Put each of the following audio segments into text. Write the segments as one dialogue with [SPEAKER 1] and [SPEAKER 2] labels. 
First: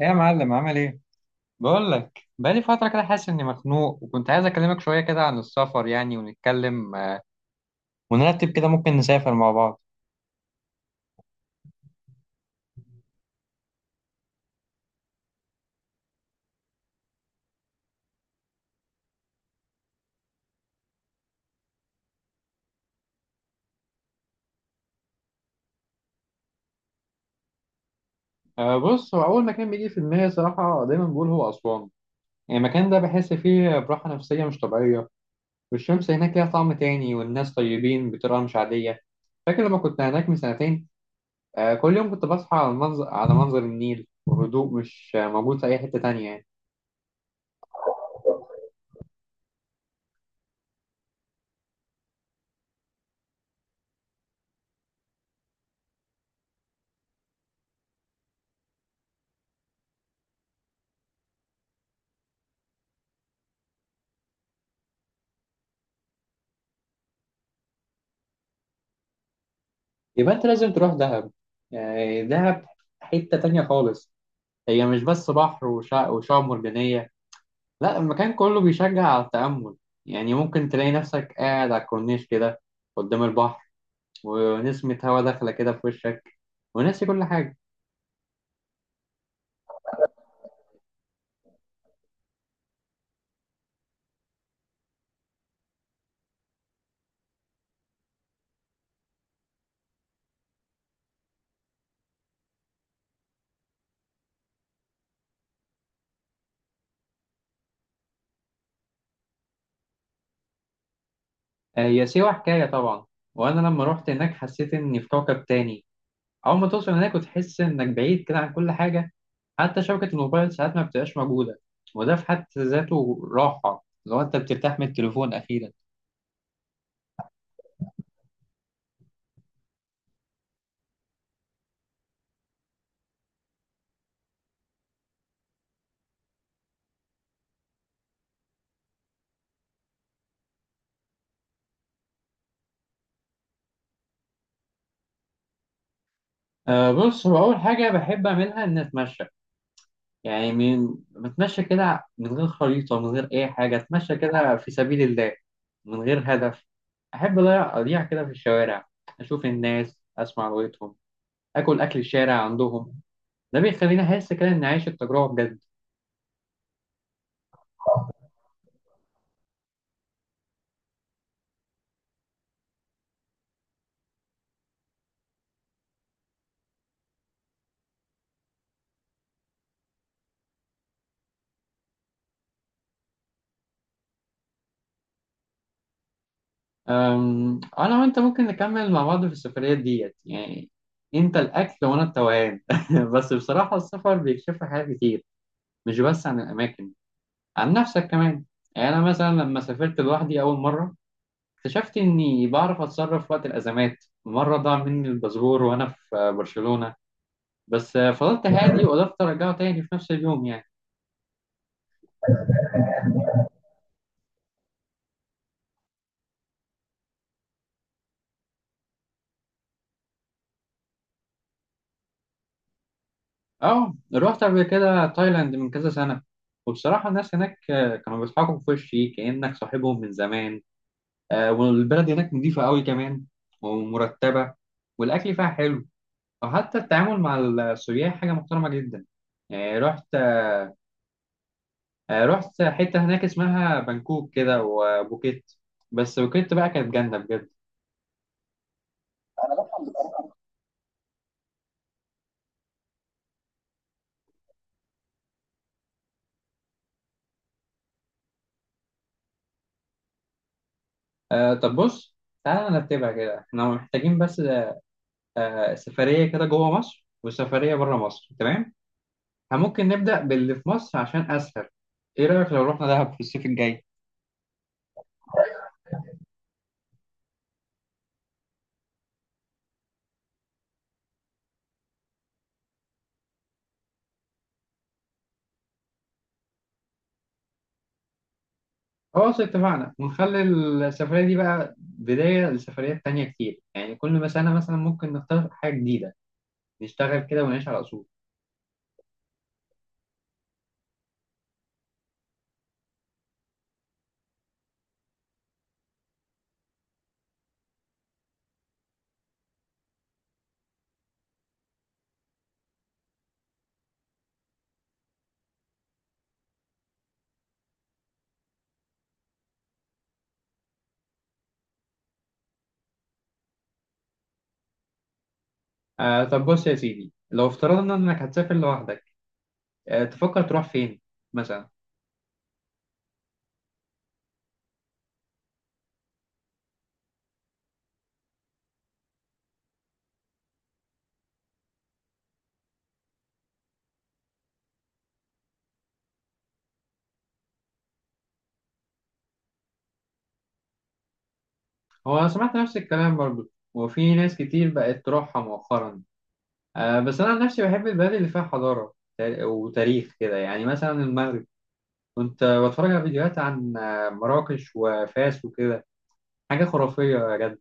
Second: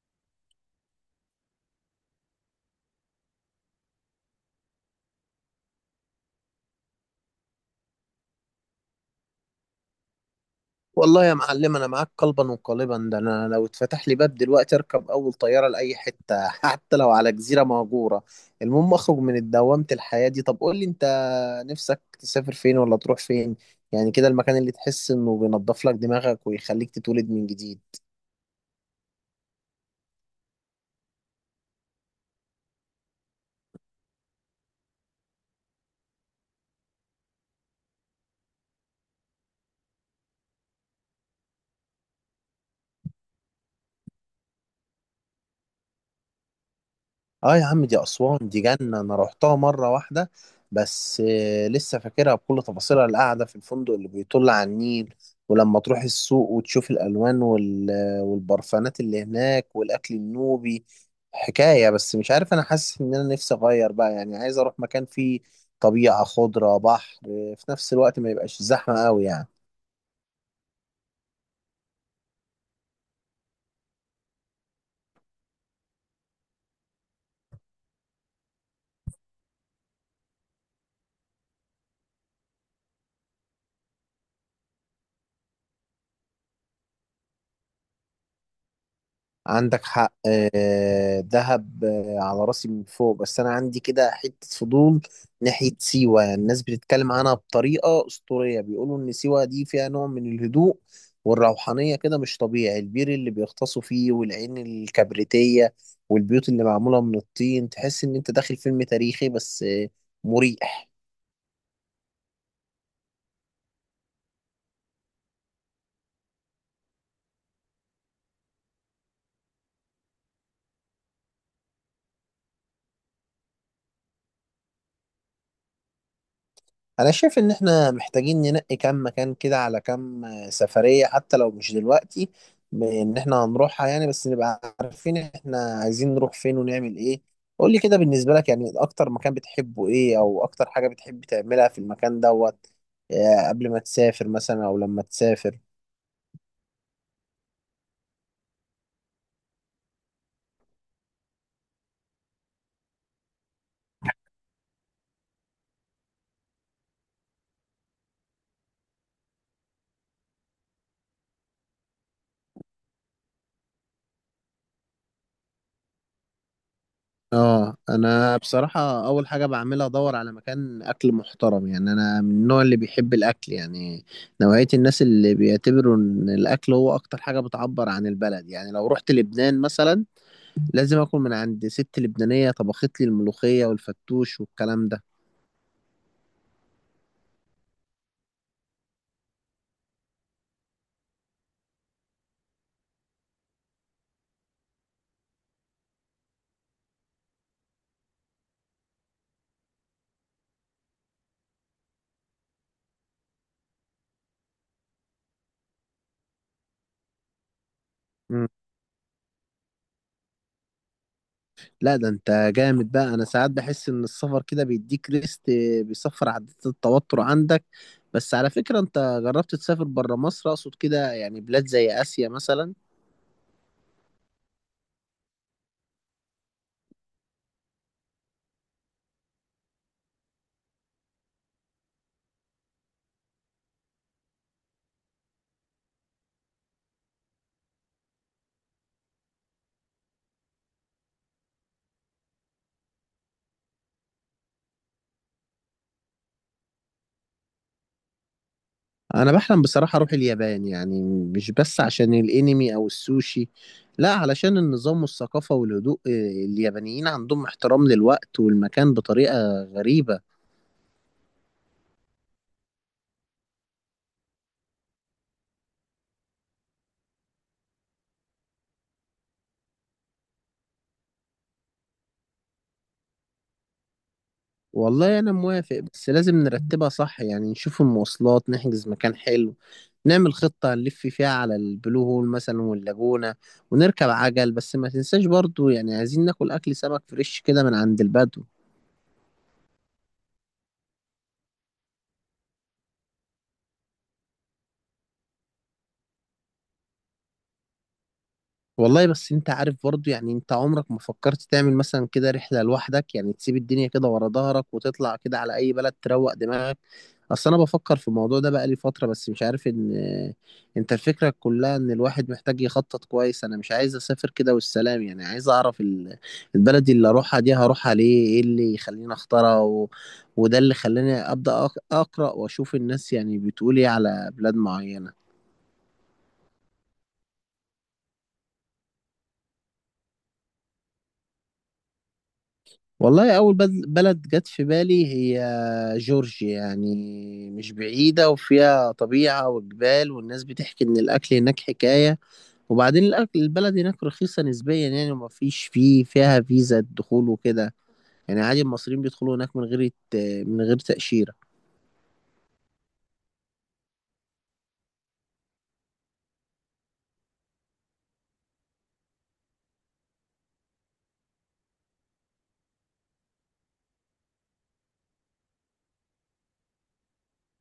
[SPEAKER 1] ايه يا معلم، عامل ايه؟ بقول لك بقالي فتره كده حاسس اني مخنوق، وكنت عايز اكلمك شويه كده عن السفر يعني، ونتكلم ونرتب كده ممكن نسافر مع بعض.
[SPEAKER 2] والله يا معلم، انا معاك قلبا وقالبا. ده انا لو اتفتح لي باب دلوقتي اركب اول طياره لاي حته حتى لو على جزيره مهجوره. المهم اخرج من دوامه الحياه دي. طب قول لي انت، نفسك تسافر فين ولا تروح فين؟ يعني كده المكان اللي تحس انه بينضف لك دماغك ويخليك تتولد من جديد.
[SPEAKER 1] أه، بص. هو أول مكان بيجي في دماغي صراحة دايما بقول هو أسوان. يعني المكان ده بحس فيه براحة نفسية مش طبيعية، والشمس هناك ليها طعم تاني، والناس طيبين بطريقة مش عادية. فاكر لما كنت هناك من سنتين؟ أه، كل يوم كنت بصحى على المنظر، على منظر النيل وهدوء مش موجود في أي حتة تانية يعني.
[SPEAKER 2] اه يا عم، دي اسوان دي جنه. انا روحتها مره واحده بس لسه فاكرها بكل تفاصيلها، القعده في الفندق اللي بيطل على النيل. ولما تروح السوق وتشوف الالوان والبرفانات اللي هناك والاكل النوبي حكايه. بس مش عارف، انا حاسس ان انا نفسي اغير بقى، يعني عايز اروح مكان فيه طبيعه، خضره، بحر، في نفس الوقت ما يبقاش زحمه قوي يعني.
[SPEAKER 1] يبقى أنت لازم تروح دهب. يعني دهب حتة تانية خالص. هي مش بس بحر وشعاب مرجانية، لا المكان كله بيشجع على التأمل. يعني ممكن تلاقي نفسك قاعد على الكورنيش كده قدام البحر، ونسمة هوا داخلة كده في وشك، وناسي كل حاجة.
[SPEAKER 2] عندك حق، دهب على راسي من فوق، بس انا عندي كده حتة فضول ناحية سيوة. يعني الناس بتتكلم عنها بطريقة أسطورية، بيقولوا ان سيوة دي فيها نوع من الهدوء والروحانية كده مش طبيعي. البير اللي بيغطسوا فيه والعين الكبريتية والبيوت اللي معمولة من الطين، تحس ان انت داخل فيلم تاريخي بس مريح.
[SPEAKER 1] آه، هي سيوة حكاية طبعا. وأنا لما روحت هناك حسيت إني في كوكب تاني. أول ما توصل هناك وتحس إنك بعيد كده عن كل حاجة، حتى شبكة الموبايل ساعات ما بتبقاش موجودة، وده في حد ذاته راحة لو أنت بترتاح من التليفون أخيرا.
[SPEAKER 2] انا شايف ان احنا محتاجين ننقي كام مكان كده على كام سفرية، حتى لو مش دلوقتي ان احنا هنروحها، يعني بس نبقى عارفين احنا عايزين نروح فين ونعمل ايه. قول لي كده، بالنسبة لك يعني اكتر مكان بتحبه ايه او اكتر حاجة بتحب تعملها في المكان دوت، قبل ما تسافر مثلا او لما تسافر؟
[SPEAKER 1] أه، بص. هو أول حاجة بحب أعملها إني أتمشى. يعني من بتمشى كده من غير خريطة، من غير أي حاجة، أتمشى كده في سبيل الله من غير هدف. أحب أضيع أضيع كده في الشوارع، أشوف الناس، أسمع لغتهم، أكل أكل الشارع عندهم. ده بيخليني أحس كده إني عايش التجربة بجد.
[SPEAKER 2] اه، انا بصراحة اول حاجة بعملها ادور على مكان اكل محترم، يعني انا من النوع اللي بيحب الاكل، يعني نوعية الناس اللي بيعتبروا ان الاكل هو اكتر حاجة بتعبر عن البلد. يعني لو رحت لبنان مثلا لازم اكل من عند ست لبنانية طبخت لي الملوخية والفتوش والكلام ده.
[SPEAKER 1] أنا وأنت ممكن نكمل مع بعض في السفرية ديت يعني. أنت الأكل وأنا التوهان. بس بصراحة السفر بيكشف لي حاجات كتير، مش بس عن الأماكن، عن نفسك كمان. يعني أنا مثلا لما سافرت لوحدي أول مرة اكتشفت إني بعرف أتصرف وقت الأزمات. مرة ضاع مني الباسبور وأنا في برشلونة، بس فضلت
[SPEAKER 2] مم.
[SPEAKER 1] هادي وقدرت أرجعه تاني في نفس اليوم يعني.
[SPEAKER 2] لا، ده انت جامد بقى. انا ساعات بحس ان السفر كده بيديك ريست، بيصفر عدات التوتر عندك. بس على فكرة انت جربت تسافر برا مصر؟ اقصد كده، يعني بلاد زي اسيا مثلا؟
[SPEAKER 1] أه، رحت قبل كده تايلاند من كذا سنة. وبصراحة الناس هناك كانوا بيضحكوا في وشي كأنك صاحبهم من زمان. والبلد هناك نضيفة قوي كمان، ومرتبة، والأكل فيها حلو، وحتى التعامل مع السياح حاجة محترمة جدا. يعني رحت، رحت حتة هناك اسمها بانكوك كده وبوكيت. بس بوكيت بقى كانت جنة بجد.
[SPEAKER 2] انا بحلم بصراحة اروح اليابان، يعني مش بس عشان الانمي او السوشي، لا علشان النظام والثقافة والهدوء. اليابانيين عندهم احترام للوقت والمكان بطريقة غريبة.
[SPEAKER 1] آه، طب بص، تعالى نرتبها كده. احنا محتاجين بس سفرية كده جوه مصر وسفرية بره مصر، تمام؟ احنا ممكن نبدأ باللي في مصر عشان أسهل. ايه رأيك لو رحنا دهب في الصيف الجاي؟
[SPEAKER 2] والله انا موافق، بس لازم نرتبها صح، يعني نشوف المواصلات، نحجز مكان حلو، نعمل خطة نلف فيها على البلو هول مثلا واللاجونة ونركب عجل. بس ما تنساش برضو، يعني عايزين ناكل اكل سمك فريش كده من عند البدو.
[SPEAKER 1] خلاص اتفقنا. ونخلي السفرية دي بقى بداية لسفريات تانية كتير، يعني كل ما سنة مثلا ممكن نختار حاجة جديدة. نشتغل كده ونعيش على أصول.
[SPEAKER 2] والله بس انت عارف برضو، يعني انت عمرك ما فكرت تعمل مثلا كده رحلة لوحدك؟ يعني تسيب الدنيا كده ورا ظهرك وتطلع كده على اي بلد تروق دماغك. اصل انا بفكر في الموضوع ده بقالي فترة بس مش عارف. ان انت، الفكرة كلها ان الواحد محتاج يخطط كويس، انا مش عايز اسافر كده والسلام، يعني عايز اعرف البلد اللي اروحها دي هروحها ليه، ايه اللي يخليني اختارها وده اللي خلاني ابدا اقرا واشوف الناس يعني بتقول ايه على بلاد معينة.
[SPEAKER 1] آه، طب بص يا سيدي، لو افترضنا إنك هتسافر لوحدك، تفكر تروح فين مثلا؟
[SPEAKER 2] والله، أول بلد جت في بالي هي جورجيا، يعني مش بعيدة وفيها طبيعة وجبال والناس بتحكي إن الأكل هناك حكاية. وبعدين الأكل البلد هناك رخيصة نسبيا يعني، وما فيش فيه فيها فيزا دخول وكده. يعني عادي المصريين بيدخلوا هناك من غير من غير تأشيرة.
[SPEAKER 1] هو أنا سمعت نفس الكلام برضو، وفي ناس كتير بقت تروحها مؤخرا. بس أنا عن نفسي بحب البلد اللي فيها حضارة وتاريخ كده. يعني مثلا المغرب، كنت بتفرج على فيديوهات عن مراكش وفاس وكده. حاجة خرافية يا جد.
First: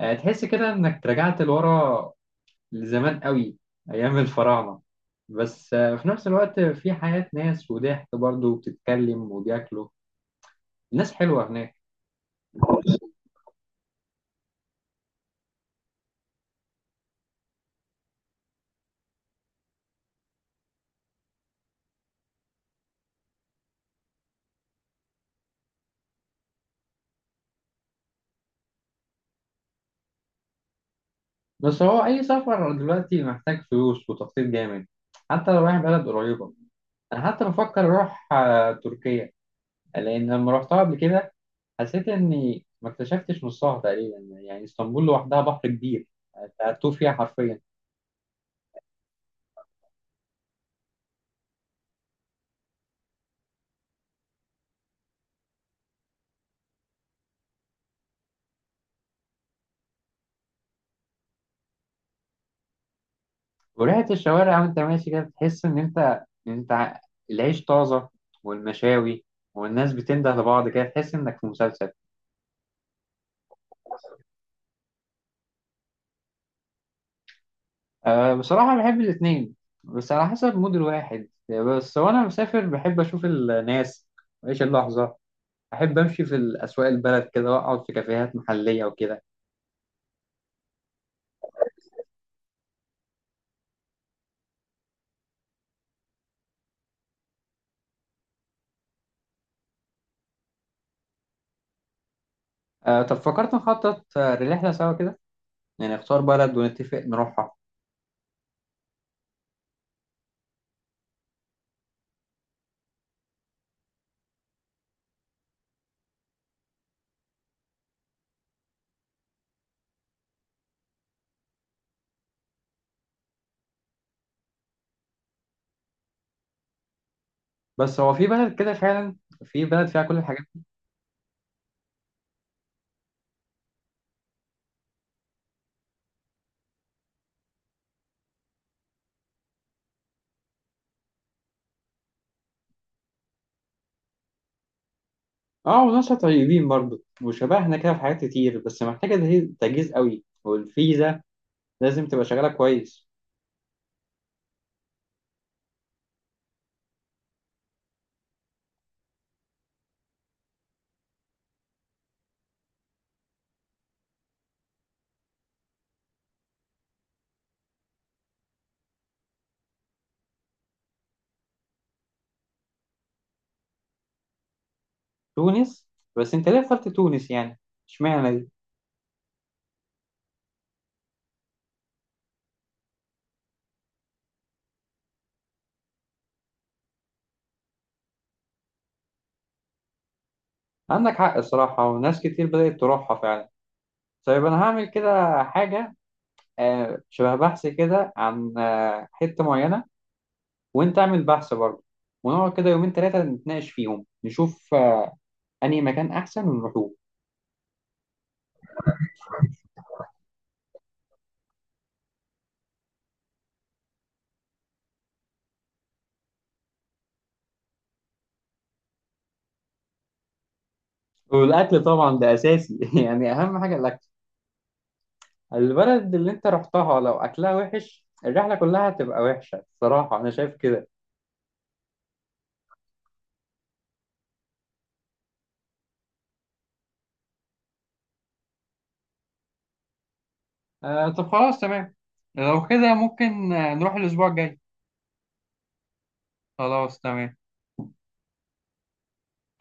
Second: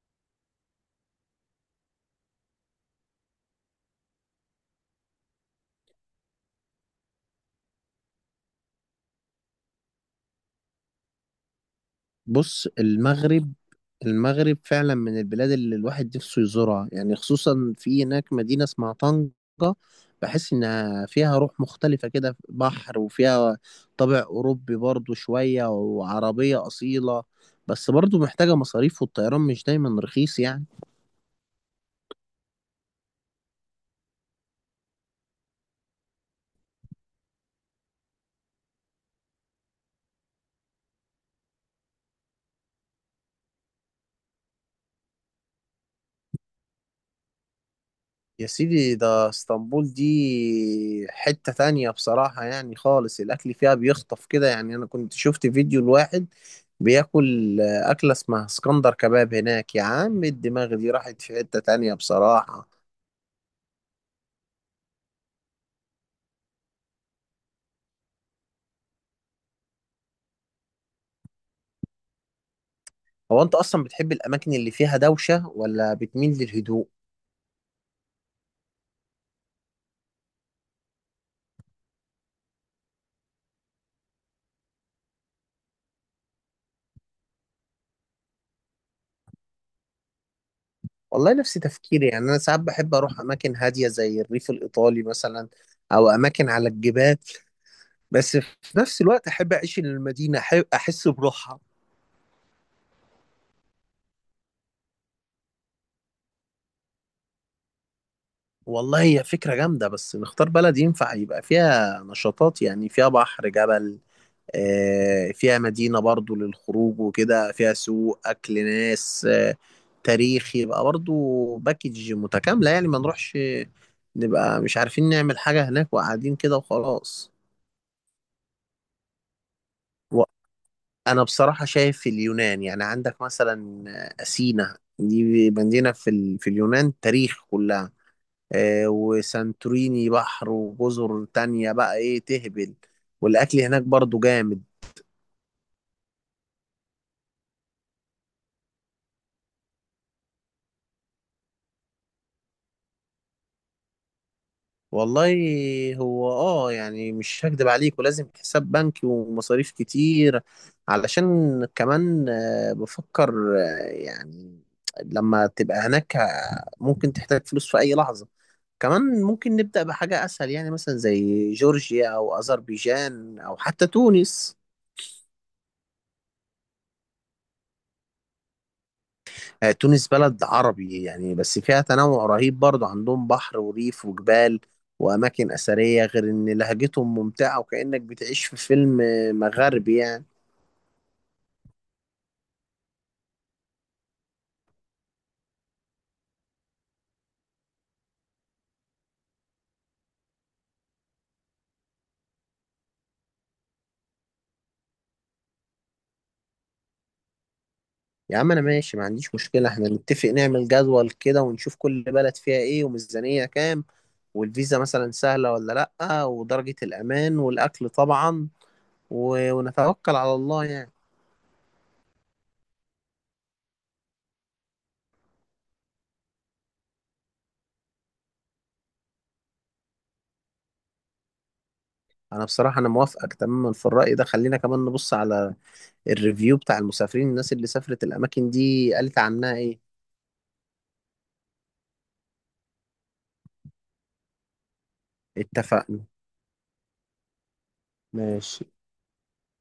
[SPEAKER 1] تحس كده إنك رجعت لورا لزمان قوي، أيام الفراعنة. بس في نفس الوقت في حياة ناس وضحك برضو، وبتتكلم وبياكلوا. الناس حلوة هناك.
[SPEAKER 2] بص، المغرب المغرب فعلا من البلاد اللي الواحد نفسه يزورها، يعني خصوصا في هناك مدينة اسمها طنجة، بحس إنها فيها روح مختلفة كده، بحر وفيها طابع أوروبي برضو شوية وعربية أصيلة. بس برضو محتاجة مصاريف والطيران مش دايما رخيص يعني.
[SPEAKER 1] بس هو أي سفر دلوقتي محتاج فلوس وتخطيط جامد، حتى لو رايح بلد قريبة. أنا حتى بفكر أروح تركيا. لأن لما رحتها قبل كده حسيت إني ما اكتشفتش نصها تقريبا. يعني اسطنبول لوحدها بحر كبير، أنت هتوه فيها حرفيا.
[SPEAKER 2] يا سيدي ده اسطنبول دي حتة تانية بصراحة، يعني خالص الأكل فيها بيخطف كده، يعني أنا كنت شفت فيديو لواحد بياكل أكلة اسمها اسكندر كباب هناك، يا عم الدماغ دي راحت في حتة تانية بصراحة.
[SPEAKER 1] وريحة الشوارع وأنت ماشي كده بتحس إن أنت العيش طازة، والمشاوي، والناس بتنده لبعض كده، تحس إنك في مسلسل.
[SPEAKER 2] هو أنت أصلا بتحب الأماكن اللي فيها دوشة ولا بتميل للهدوء؟
[SPEAKER 1] أه، بصراحة بحب الاتنين، بس على حسب مود الواحد بس. وأنا مسافر بحب أشوف الناس وأعيش اللحظة. أحب أمشي في الأسواق البلد كده، وأقعد في كافيهات محلية وكده.
[SPEAKER 2] والله نفس تفكيري، يعني أنا ساعات بحب أروح أماكن هادية زي الريف الإيطالي مثلا، أو أماكن على الجبال، بس في نفس الوقت أحب أعيش المدينة، أحب أحس بروحها.
[SPEAKER 1] أه، طب فكرت نخطط لرحلة سوا كده؟ يعني نختار بلد ونتفق نروحها.
[SPEAKER 2] والله هي فكرة جامدة، بس نختار بلد ينفع يبقى فيها نشاطات، يعني فيها بحر، جبل، فيها مدينة برضو للخروج وكده، فيها سوق، أكل، ناس، تاريخ يبقى برضو، باكج متكاملة، يعني ما نروحش نبقى مش عارفين نعمل حاجة هناك وقاعدين كده وخلاص.
[SPEAKER 1] بس هو في بلد كده فعلا؟ في بلد فيها كل الحاجات؟
[SPEAKER 2] وأنا بصراحة شايف اليونان، يعني عندك مثلا أثينا دي مدينة في اليونان تاريخ كلها، وسانتوريني بحر وجزر تانية بقى ايه تهبل، والاكل هناك برضو جامد.
[SPEAKER 1] اه، وناس طيبين برضه، وشبهنا كده في حاجات كتير. بس محتاجة تجهيز تجهيز قوي، والفيزا لازم تبقى شغالة كويس.
[SPEAKER 2] والله، هو يعني مش هكدب عليك، ولازم حساب بنكي ومصاريف كتير علشان. كمان بفكر يعني لما تبقى هناك ممكن تحتاج فلوس في اي لحظة. كمان ممكن نبدأ بحاجة اسهل، يعني مثلا زي جورجيا او اذربيجان او حتى تونس.
[SPEAKER 1] تونس؟ بس أنت ليه اخترت تونس يعني؟ اشمعنى دي؟
[SPEAKER 2] تونس بلد عربي يعني، بس فيها تنوع رهيب برضه، عندهم بحر وريف وجبال وأماكن أثرية، غير إن لهجتهم ممتعة وكأنك بتعيش في فيلم مغربي يعني.
[SPEAKER 1] عندك حق الصراحة، وناس كتير بدأت تروحها فعلا. طيب أنا هعمل كده حاجة، شبه بحث كده عن حتة معينة، وأنت اعمل بحث برضه. ونقعد كده يومين تلاتة نتناقش فيهم، نشوف أنهي مكان أحسن ونروحوه.
[SPEAKER 2] يا عم أنا ماشي، ما عنديش مشكلة. إحنا نتفق، نعمل جدول كده ونشوف كل بلد فيها إيه وميزانية كام، والفيزا مثلا سهلة ولا لأ، ودرجة الأمان والأكل طبعا، ونتوكل على الله يعني.
[SPEAKER 1] والأكل طبعا ده أساسي. يعني أهم حاجة الأكل. البلد اللي أنت رحتها لو أكلها وحش، الرحلة كلها هتبقى وحشة. الصراحة أنا شايف كده.
[SPEAKER 2] أنا بصراحة أنا موافقك تماما في الرأي ده، خلينا كمان نبص على الريفيو بتاع المسافرين، الناس اللي سافرت الأماكن دي قالت عنها إيه.
[SPEAKER 1] آه، طب خلاص تمام. لو كده ممكن نروح الأسبوع الجاي.
[SPEAKER 2] اتفقنا.
[SPEAKER 1] خلاص تمام.
[SPEAKER 2] ماشي.